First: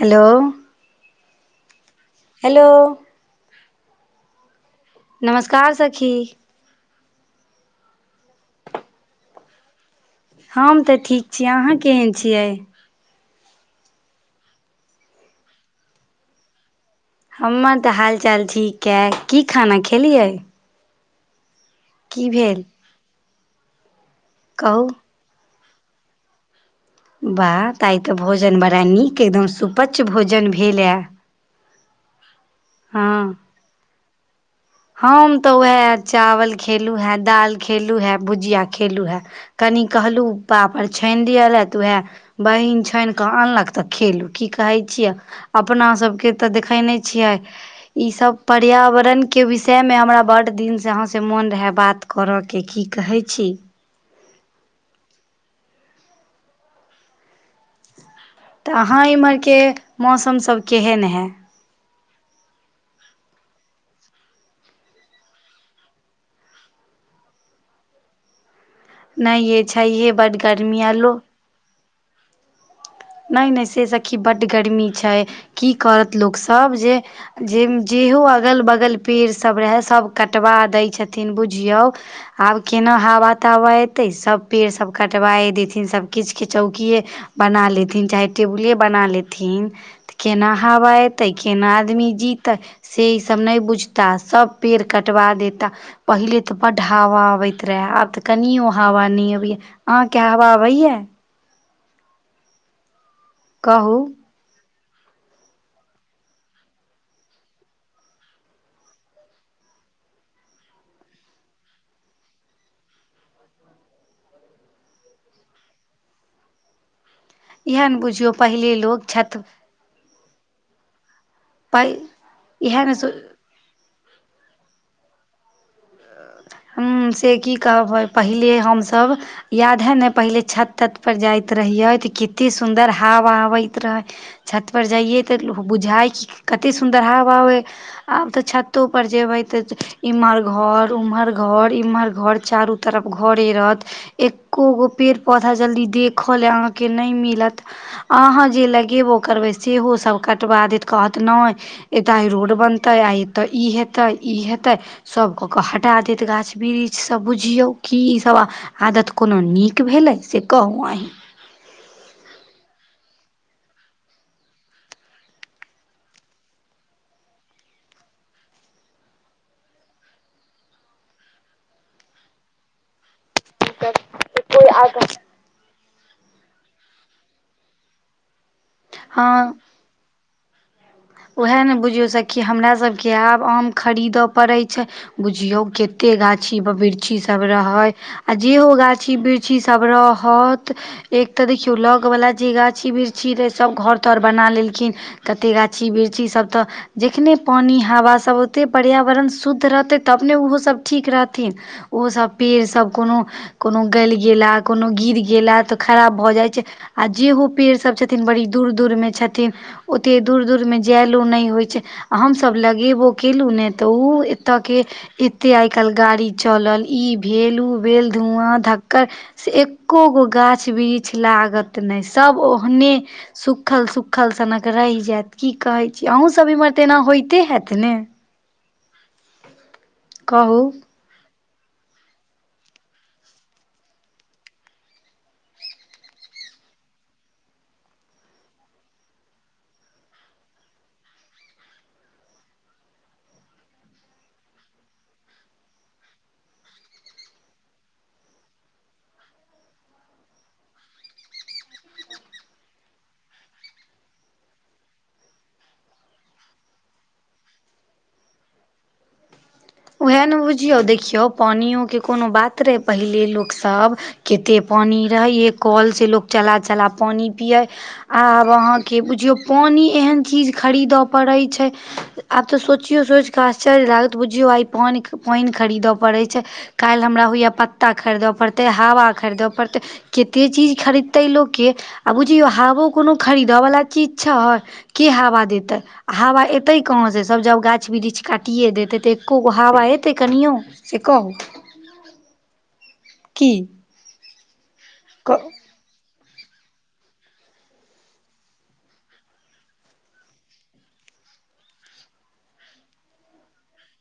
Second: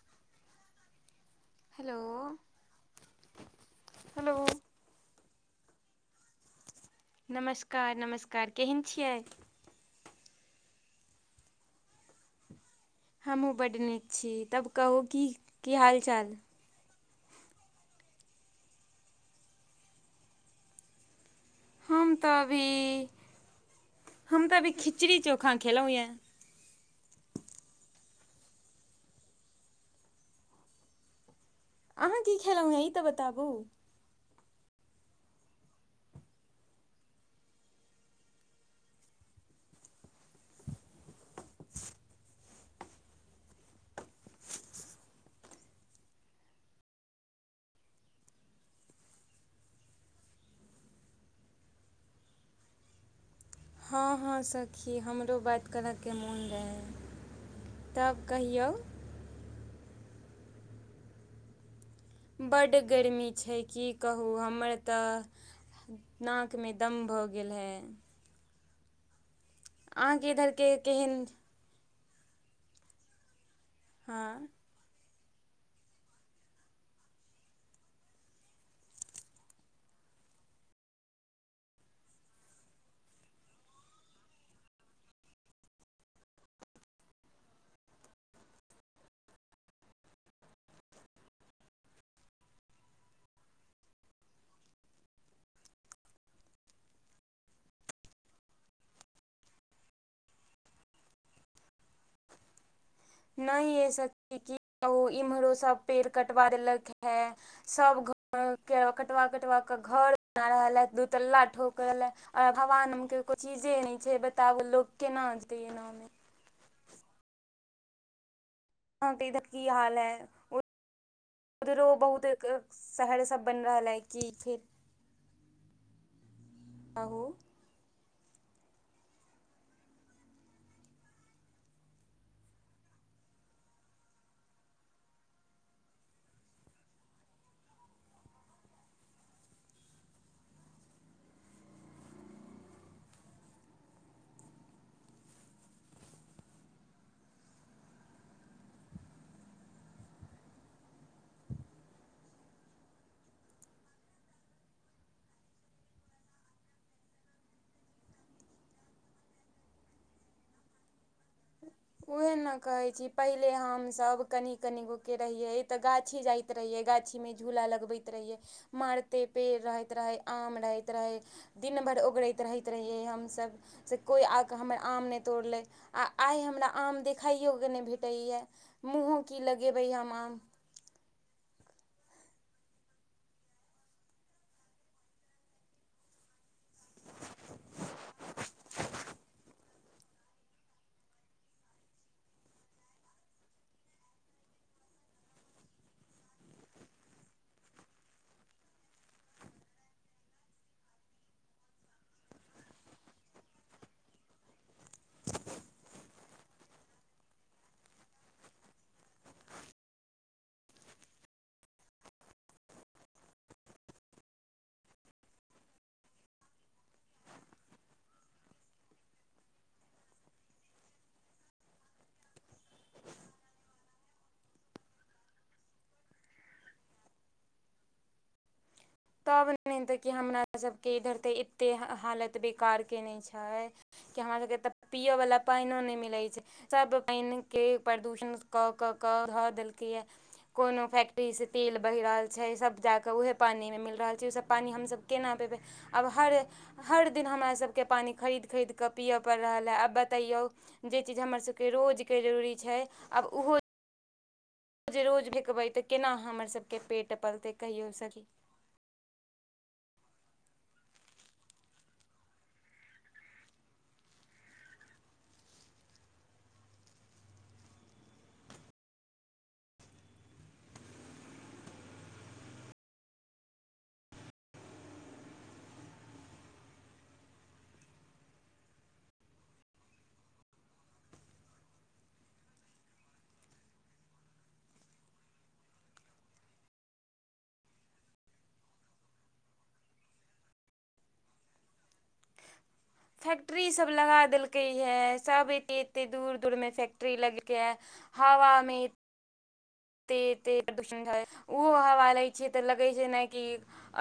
Hello hello hello hello नमस्कार सखी नमस्कार-नमस्कार केहन छियै? हम तऽ ठीक छी अहाँ केहन छियै? हमहूँ बड्ड नीक छी तब कहू की की हालचाल? हमर तऽ हाल चाल ठीक अए की खाना खेलियै? हम की तऽ भेल अभी हम तऽ अभी कहू खिचड़ी चोखा खेलौ यै। बाह तऽ आय तऽ भोजन बड़ा नीक अए एकदम सुपच्च भोजन भेलै। अहाँ की खेलौ है। ई तऽ बताबु? हम तऽ उहे चावल खेलु हे दाल खेलु हे भुजिया खेलु हैं कनि कहलु पापड़ छानि दियलैय ह त उहे बहिन छानि कऽ अनलक तऽ खेलू की कहै छियै। अपना सबके तऽ देखे नहि छियै ईसब पर्यावरण के विषयमे हमरा बड्ड दिनसँ अहाँ सऽ मोन रहै बात करऽ के की कहै छी? हँ हँ सखी हमरो बात करऽ के मोन रहै। तब कहिय तऽ अहाँ इम्हर के मौसम सब केहेन है? बड्ड गरमी छै की कहू हमर तऽ नाक मे दम्म भऽ गेल हेए। नै यै छैहे बड्ड इधरके गर्मी आ लो केहन नै नै से सखी बड्ड हँ गर्मी छै की करत लोक सब जे जे - जेहो अगल बगल पेड़ सब रहेए सब कटवा दै छथिन बुझियौ आब केना हावा - तावा एतै सब पेड़ सब कटवाए देथिन सब किछ कि चौकिए बना लेथिन चाहे टेबुले बना लेथिन। त केना हावा एतै केना आदमी जीतै? से ई सब नै बुझता सब पेड़ कटवा देता। पहिले तऽ बड हावा अबैत रहेए आब तऽ कनियो हावा नै अबैये। अहां के हावा अबैये? नै यै कहू सखी कि कहु इम्हरो सब पेड़ कटवा देलक हें। सब घर के कटबा- कटबा कऽ घर बना रहल ए दूतल्ला ठोक रहल हें। आ भगवान के कोइ चीजे नै छै बताबु लोक केना जीतै एना मे। एहेन बुझियौ पहिलेल हॅं तऽ इधर के इ हाल है प उधरो बहुत इएह ने शहर सब बनि रहल अइ की की? हम्म कहू से की कहबै पहिले हमसब याद है ने पहिले छत- तत पर जाइत रहियै तऽ कित्ते सुन्दर हावा अबैत रहय। छत पर जइयै तऽ बुझाइ कि कते सुन्दर हावा अबइ। आब तऽ छत्तो पर जेबै तऽ इमहर घर उमहर घर इमहर घर चारू तरफ घरे रहत। एक्को गो पेड़- पौधा जल्दी देखऽ ले अहाँके नै मिलत। अहाँ जे लगेबो करबै सेहो सब कटबा देत कहत नै एतऽ आइ रोड बनतय आइ एतऽ ई हेतय ई हेतय सब कऽ कऽ हटा देत। तऽ गाछ - बिरीछ सब बुझियौ की ई सब आदत कोनो नीक भेलै से कहू अहीँ। उहे ने कहै छी पहिले हम सब कनि- कनिगो के रहियै त गाछी जाय त रहियै गाछी मे झूला लगबैत रहियै मारते पेड़ रहैत रहै आम रहैत रहै दिन भर ओगरैत रहैत रहियै हमसब से कोइ आ कऽ हमर आम नै तोड़ लै। आ आइ हमरा आम देखाइयो के नै भेटैये मुँहो की लगेबै हम आम। उहेए ने बुझियौ सखी हमरा सब के आब आम खरीदऽ पड़ै छै बुझियौ कि कि गाछी ब -बिरछी सब रहय आ जेहो गाछी बिरछी सब रहत एक तऽ देखियौ लग बला जे गाछी बिरछी रहे सब घर तर बना लेलखिन कते गाछ छी बिरछी सब तऽ जेखने पानी हवा सब औतै पर्यावरण शुद्ध रहतै तब ने ओहो सब ठीक रहथिन। ओ सब पेड़ सब कोनो कोनो गलि गेला कोनो गिर गेला तऽ खराब भऽ जाइ छै। आ जेहो पेड़ सब छथिन बड़ी दूर- दूर मे छथिन ओते दूर - दूरमे जेएलो नै होइ छै आ हमसब लगेबो केलौं ने तऽ उ एतऽ के एते आइ काइल्ह गाड़ी चलल ई भेल उ भेल धुवां धक्कड़ से एक्को गो गाछ - बिरीछ लागत नै सब ओहने सुखल- सुखल सनक रहि जायत की कहै छी अहूँ सब इम्हर तऽ एना होइते हैत ने। तब नहि तऽ हमरा कहू सब के इधर तऽ एतेक हालत बेकार के नहि छै। कि हमरा सभके तऽ पियै वला पानिओ नहि मिलैत छै। सब पैन के प्रदूषण क क क ध देलकैये। कोनो फैक्ट्री से तेल बहि रहल छै सब जाके उहे पानी मे मिल रहल छै, ई सब पानि हमसभ केना देबै, आब हर हर दिन हमरा सभके पानि खरीद खरीद के पियऽ पड़ि रहल ए आब बतैयौ जे चीज हमर सभके रोजके जरूरी छै, आब ओहो जे रोज लिखबै त केना हमर सब के पेट पलतै, कहियौ सर। ओहे ने बुझियौ, देखियौ पानियो के कोनो बात रहै पहिले लोकसभ कतेक पानि रहै, ए कल से लोक चला चला पानि पियै। आब अहाँके बुझियौ पानि एहन चीज खरीदय पड़ै छै। आब तऽ सोचियौ सोचिकऽ आश्चर्य लागत बुझियौ आइ पानि पैन खरीदऽ पड़ैत छै। काल्हि हमरा होइए पत्ता खरीदय पड़तै हवा खरीदय पड़तै। कतेक चीज खरीदतै लोक यै आ बुझियौ हवो कोनो खरीदयवला चीज छय। के हवा देतै आ हवा एतै कहाँसे सब जब गाछ बिरिछ काटिए देतै त। ओ हवा एतै कनियो से कहु। फैक्ट्री सब लगा देलकै हे सब एते एते दूर दूरमे फैक्ट्री लगेलकैये, हवामे एते एते प्रदूषण है, ओहो हवा रहै छै त लगै छै जेनाकि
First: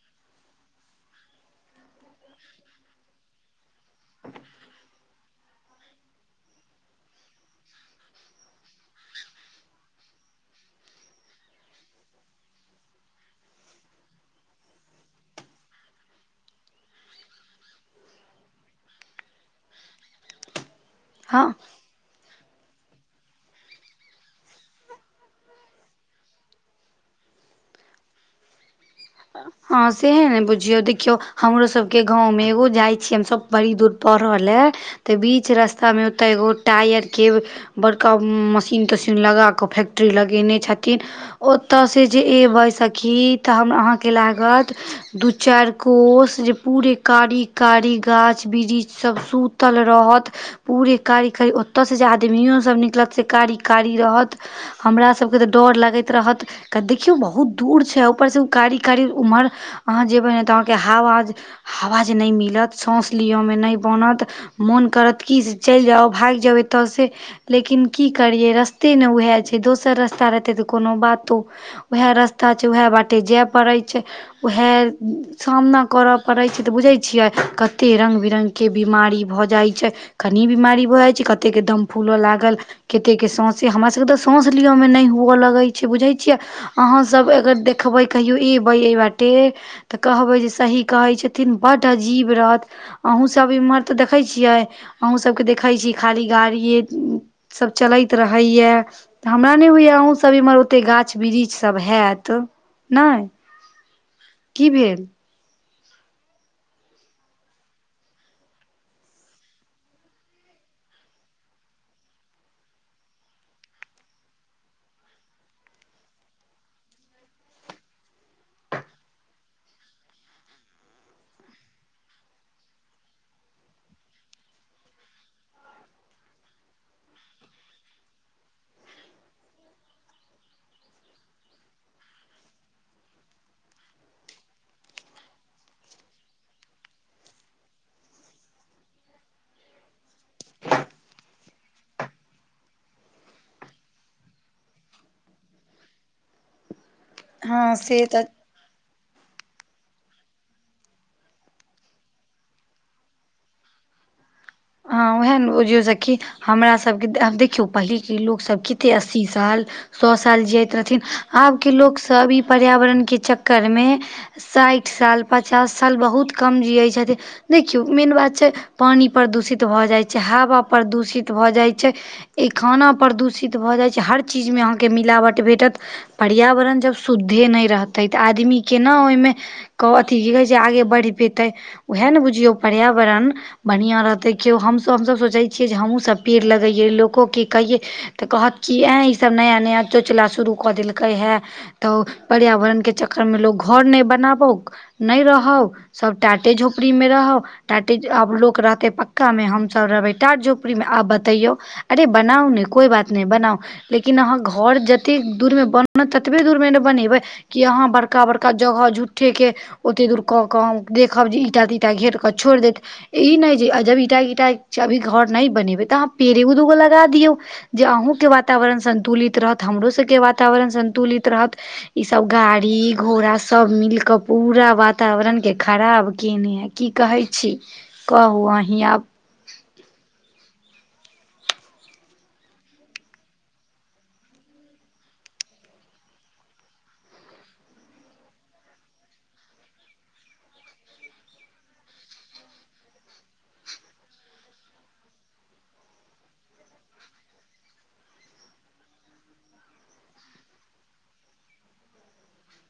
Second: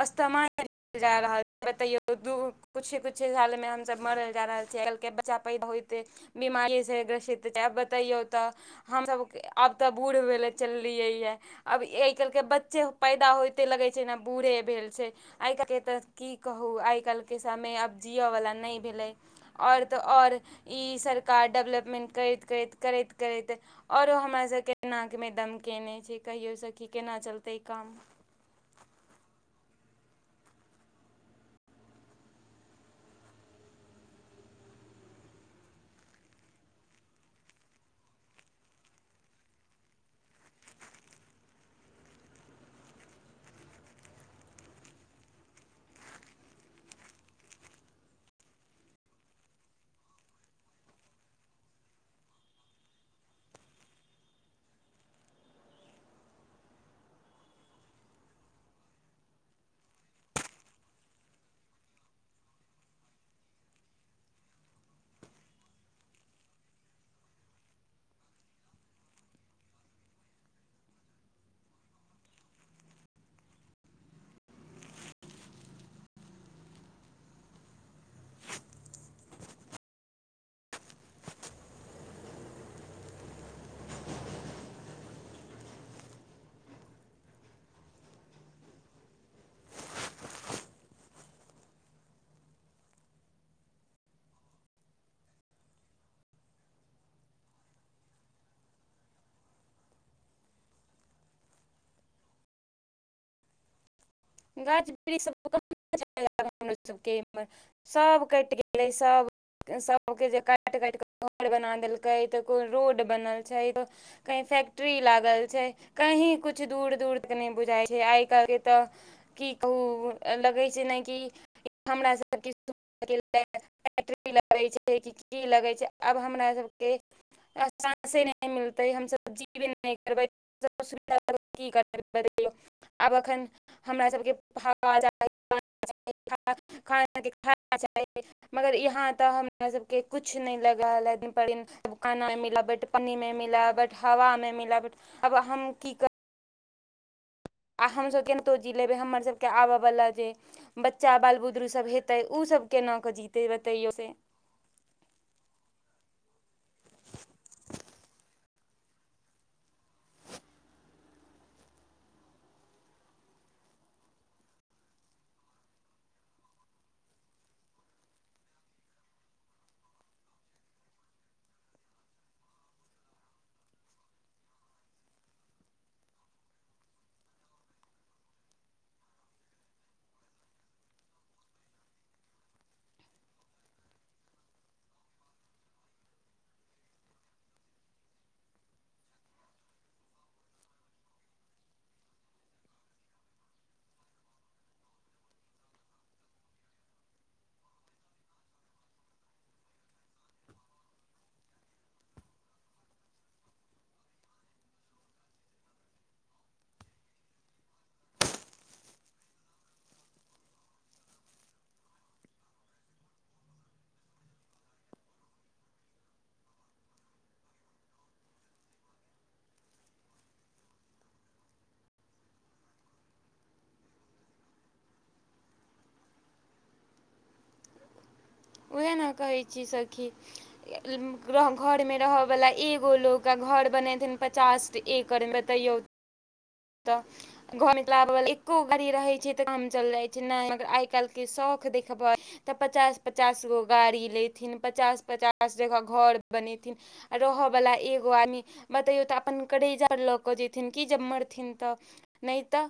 अस्थमा के जा रहल, बतैयो दू कुछ कुछ सालमे हमसभ मरल जा रहल छी आइ काल्हि के बच्चा पैदा होइते बीमारी सं ग्रसित छै, आब बतैयौ त आब त बूढ़ भेलै चललियै ये, आब ए आइ काल्हिके बच्चे पैदा होइते लगैत छै जेना बूढ़े भेल छै। आइ काल्हि त की कहू आइ काल्हिके समय आब जीअ वला नै भेलै। आओर त आओर ई सर कार हँ डेवलपमेंट करैत करैत, करैत करैत औरो हमरा सबके नाकमे दम केने छै कहियौ सखी केना चलतै काम। ह [inaudible] हँ सेहे ने बुझियौ देखियौ हमरो सबके गाँवमे एगो जाइ छी हम सब बड़ी दूर पढ़ऽ ले त बीच रस्तामे ओतऽ एगो टायरके बड़का मशीन तशीन लगाक फैक् ट्री लगेने छथिन, ओतऽ सं जे एबै सखी त हम अहांँ के लागत दू चारि कोस जे पूरे कारी कारी गाछ बिरिछ सब सूत तल रहत, पूरे कारी कारी, ओतऽ से जे आदमियो सब निकलत से कारी कारी रहत। हमरा सबके त डर लगैत रहत, देखियौ बहुत दूर छै ऊपर से उ कारी करीब ओमहर अहाँ जेबै ने त अहाँके हवा हवा जे नै मिलत, सांस लिअमे नै बनत। मोन करत कि से चलि जाउ, भागि जाउ एत से। लेकिन की करियै रस्ते ने उहे छै, दोसर रस्ता रहितै त कोनो बातो। उहे रस्ता छै उहे बाटे जाए परै छै उएह सामना करऽ परै छै त बुझै छियै कते रङ्ग बिरङ्गके बिमारी भ जाइ छै। कनी बिमारी भ जाइ छै, कतेके दम फूल लागल केतेके साँसे, हमरा सभके त साँस लिअमे नै हुअ लगै छै बुझै छियै। अहाँ सब अगर देखबै कहियो एबै ऐ बाटे त कहबै जे सही कहै छथिन, बड अजीब रहत। अहूँ सब इम्हर त देखै छियै, अहूँ सबके देखै छी खाली गाड़िये सब चलैत रहैए। हमरा नै होइए, अहूँ सब इम्हर ओतेक गाछ बिरीछ सब हैत। नैऽ। गाछ बिरीछ सब [unintelligible] सब कटि गेलै सब सबके जे काटि -काटि कऽ घर बना देलकै, रोड बनल छै। कहीं फैक्ट्री लागल छै। कहीँ कुछ दूर- दूर तक नै बुझाइ छै, आइ काल्हिके तऽ। की कहू लगै छै ने कि, हमरा सभके किछ फैक्टरी लगै छै, कि की लगै छै, आब हमरा सभके आ साँसे नै मिलतै, हम सब जीबे नै करबै की कर आब एखन [unintelligible] हमरा सबके ह [unintelligible] [unintelligible] पानी मे मिलाबट, हावा मे मिलाबट, आब हम की क हँ आ से हम तऽ सब केनाहितो जी लेबै, हमर सबके आबवला जे बच्चा बाल बुतरु सब हेतै, उ सभ केना क जीतै, बतैयौ ते। हं वैह ने बुझिऔ सखी। हमरा सबके आब देखियौ, पहिलेके लोक सब कतेक अस्सी साल सौ साल जियैत रहथिन, आबके लोक सब ई पर्यावरणके चक्कर में साठि साल पचास साल बहुत कम जियैत छथिन, देखियौ मेन बात छै पानी प्रदूषित भऽ जाइत छै, हवा प्रदूषित भऽ जाइत छै एहि खाना प्रदूषित भऽ जाइत छै, हर चीजमेऊ अहाँकेँ मिलावट भेटत। पर्यावरण जब शुद्धे नहि रहतै तऽ, आदमी केना ओहि में क अथी की कहे छै, आगे बढ़ि पेते उएह ने बुझियौ पर्यावरण बढ़िया रहतै कियौ हमसब सोचै छियै जे, हमहु सब पेड़ लगैयै लोकोके कहियै तऽ कहत कि ऐंय इसभ नया -नया चोंचला शुरू कऽ देलकै हे। तऽ पर्यावरणके चक्कर में लोक घर नहि बनाबौ। नहि रहौ, सब टाटे झोपड़ीमे रहौ, टाटे आब लोक रहते पक्का में हमसब रहबै टाट झोपड़ी में, आब बतैयौ अरे बनाउ ने कोइ बात नहि बनाउ लेकिन अहाँ घर जतेक दूर में बनत ततबे दूर में ने बनेबै। कि आहाँ बड़का- बड़का जगह झूठे के ओते दूर कऽ- कऽ हम देखब जे ईंटा तींटा घेट कऽ छोड़ि देत, ई नै जे जब ईंटा -ईटा अभी घर नहि बनेबै, तऽ अहाँ पेड़े एगो दछगो लगा दियऔ। जे अहूँके वातावरण संन्तुलित रहत, हमरो सबके वातावरण संन्तुलित रहत। इ सब गाड़ी घोड़ा सब मिल के पूरा वातावरण के खराब केने है। की कहै छी कहू अ उएह ने कहै छी सखी। [inaudible] घर में रहऽ वाला एगो लोक आ घर बनेथिन पचास एकड़ में बतैयौ। तऽ। घर मेत लऽ आबय वला एको गाड़ी रहे छै, तऽ काम चल जाय छै, ने मगर आइ काल्हि के शौख देखबै तऽ पचास-पचास गो गाड़ी लेथिन, पचास- पचास जगह घर बनेथिन। रहय बाला एगो आदमी बतैयो तऽ, अपन करैजा लऽ केऽ जेथिन कि जब मर थिन तऽ नै तऽ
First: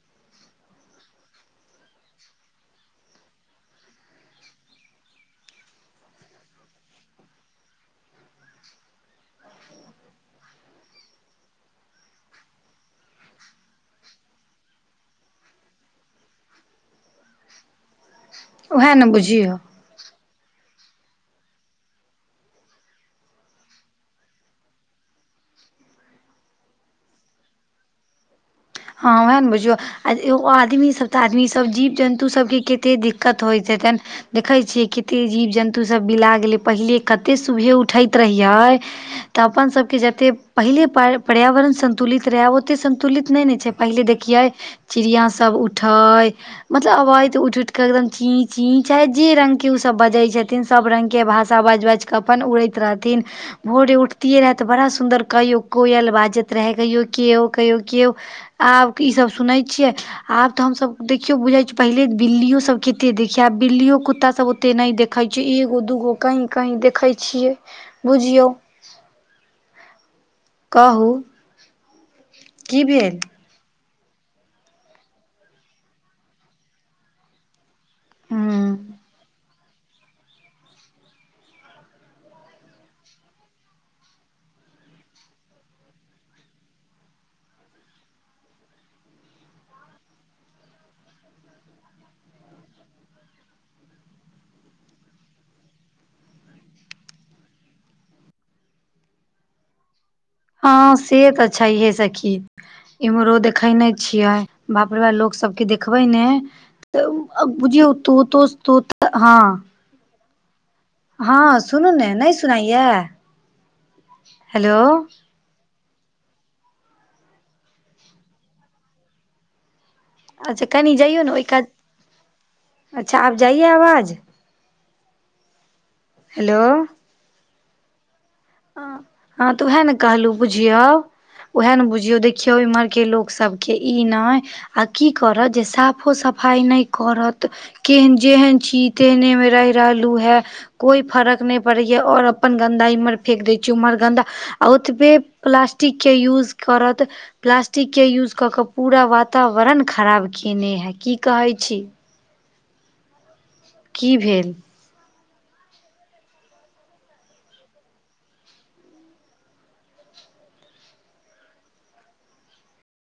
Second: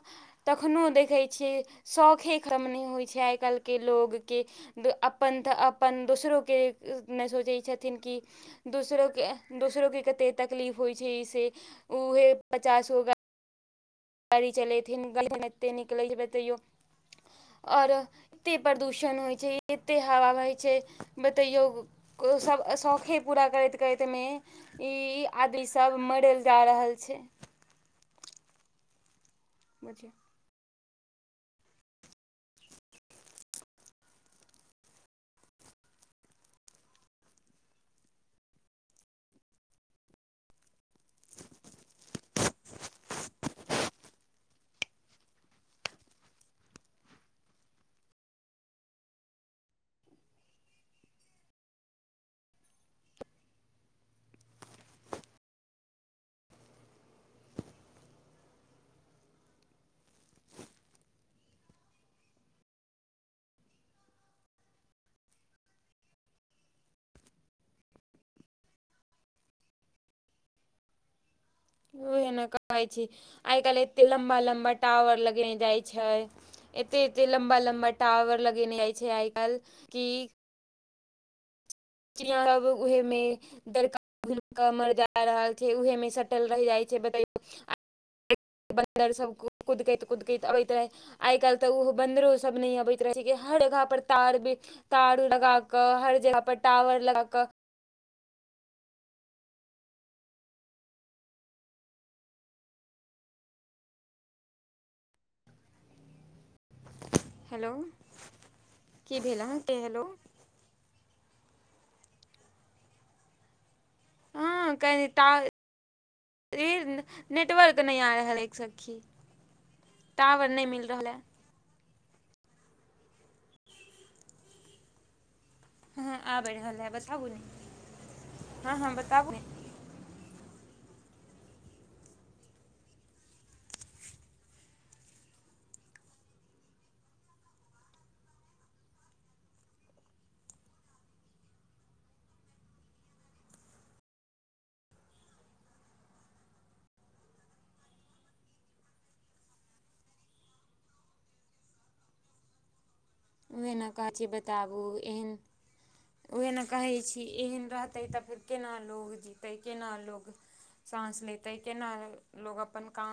तखनो देखै छियै शौखे खत्म नै होय छै आय काएल के लोग के। द अपन तऽ अपन दोसरो के ए नै सोचै छथिन कि दोसरोे के एंह दोसरोे के कते तकलीफ होय छै इसे उहे पचासगो गा गाड़ी चलेथिन गाड़ी एते नीक लगै छै बतैयो और एते उएह ने प्रदूषण होय छै। बुझियौ एते हवा बहै छै बतैयौ उ सब अ शौखे पूरा करैत-करैत मे ई आदि सब मरल जा रहल छै। हां वाएह ने बुझियौ अ ए ओ आदमी सब तऽ आदमी सब जीव-जन्तु सबके कते दिक्कत होएत हेतैन। देखै छियै किते जीव-जन्तु सब बिला गेलै पहिले कते सुबेह उठैत रहियै। तऽ अपन सबके जते पहिले पर पर्यावरण संतुलित रहे आ ओते सन्तुलित नै ने छै, पहिले देखियै चिड़ियाँ सब उठै मतलब अबैत उठ-उठ के एकदम चीं-चीं चाहे जे रंग के उ सब बजै छथिन। सब रंग के भाषा बाएज-बाएज कऽ अपन उड़ैत रहथिन। भोरे उठतियै रहै तऽ बड़ा सुन्दर कहियो कोयल बाजत रहै, कहियो केओ, कहियो केओ। आब की ई सब सुनै छियै। आब तऽ हम सब देखियो बुझे छी पहले बिल्लियो सब केते देखिये, आब बिल्लियो, कुत्ता सब ओते नै दे खै छी, एगो-दूगो कहीं-कहीं देखै छियै बुझियौ। कहु। ओह एना कहै छी। आय काएल एते लम्बा-लम्बा टावर लगने जाय छै, एते-एते लम्बा-लम्बा टावर हूँ लगेने जाय छै आय काएल कि चिड़ियां सब उहे मे डर का, घुम के मर जाय रहल छै, उहे मे सटल रैह जाय छै, बतैयो आ बन्दर सब कुदकैत-कुदकैत अबैत रहै। आय-काएल तऽ उहो बन्दरो सब नै अबैत रहै छै कि हर जगह पर तार बी तार लगा कऽ, हर जगह पर टावर लगा कऽ हां से तऽ छैहये सखी। इम्हरो देखै नै छियै बाप रे बा लोक सबके देखबै नै तऽ उ अ हेलो बुझियौ तो-तो-तो-त हां। ए हेलो। हां सुनू ने, नै सुनायया। हां कनि टा री नेटवर्क नै आ रहले सखी। टावर नै मिल रहलै। ओय कात, अच्छा आब जायया अवाज। हां आब हेलो रहल है बताबु ने। हँ हां, हँ बताबू हां तऽ उहाए ने कहलु बुझयौ उहाए न बुझयौ देखियौ इम्हर के लोक सबके ई नै आ की करत जे साफो-सफाई नै करत। केहन जेहन छी तेहने मे रैह रहलु हय। कोई फरक नै पड़ैया और अपन गन्दा इम्हर फेक दै छी उम्हर गन्दा आ ओतबे प्लास्टिक के यूज करत। प्लास्टिक के यूज कऽ कऽ पूरा वातावरण खराब केने हए की कहै छी। उहे न की काची भेल बताबु एहेन उहे न कहै छी एहन रहतै तऽ फेर केना लोग जीतै केना लोग साँस लेतै केना लोग अपन काम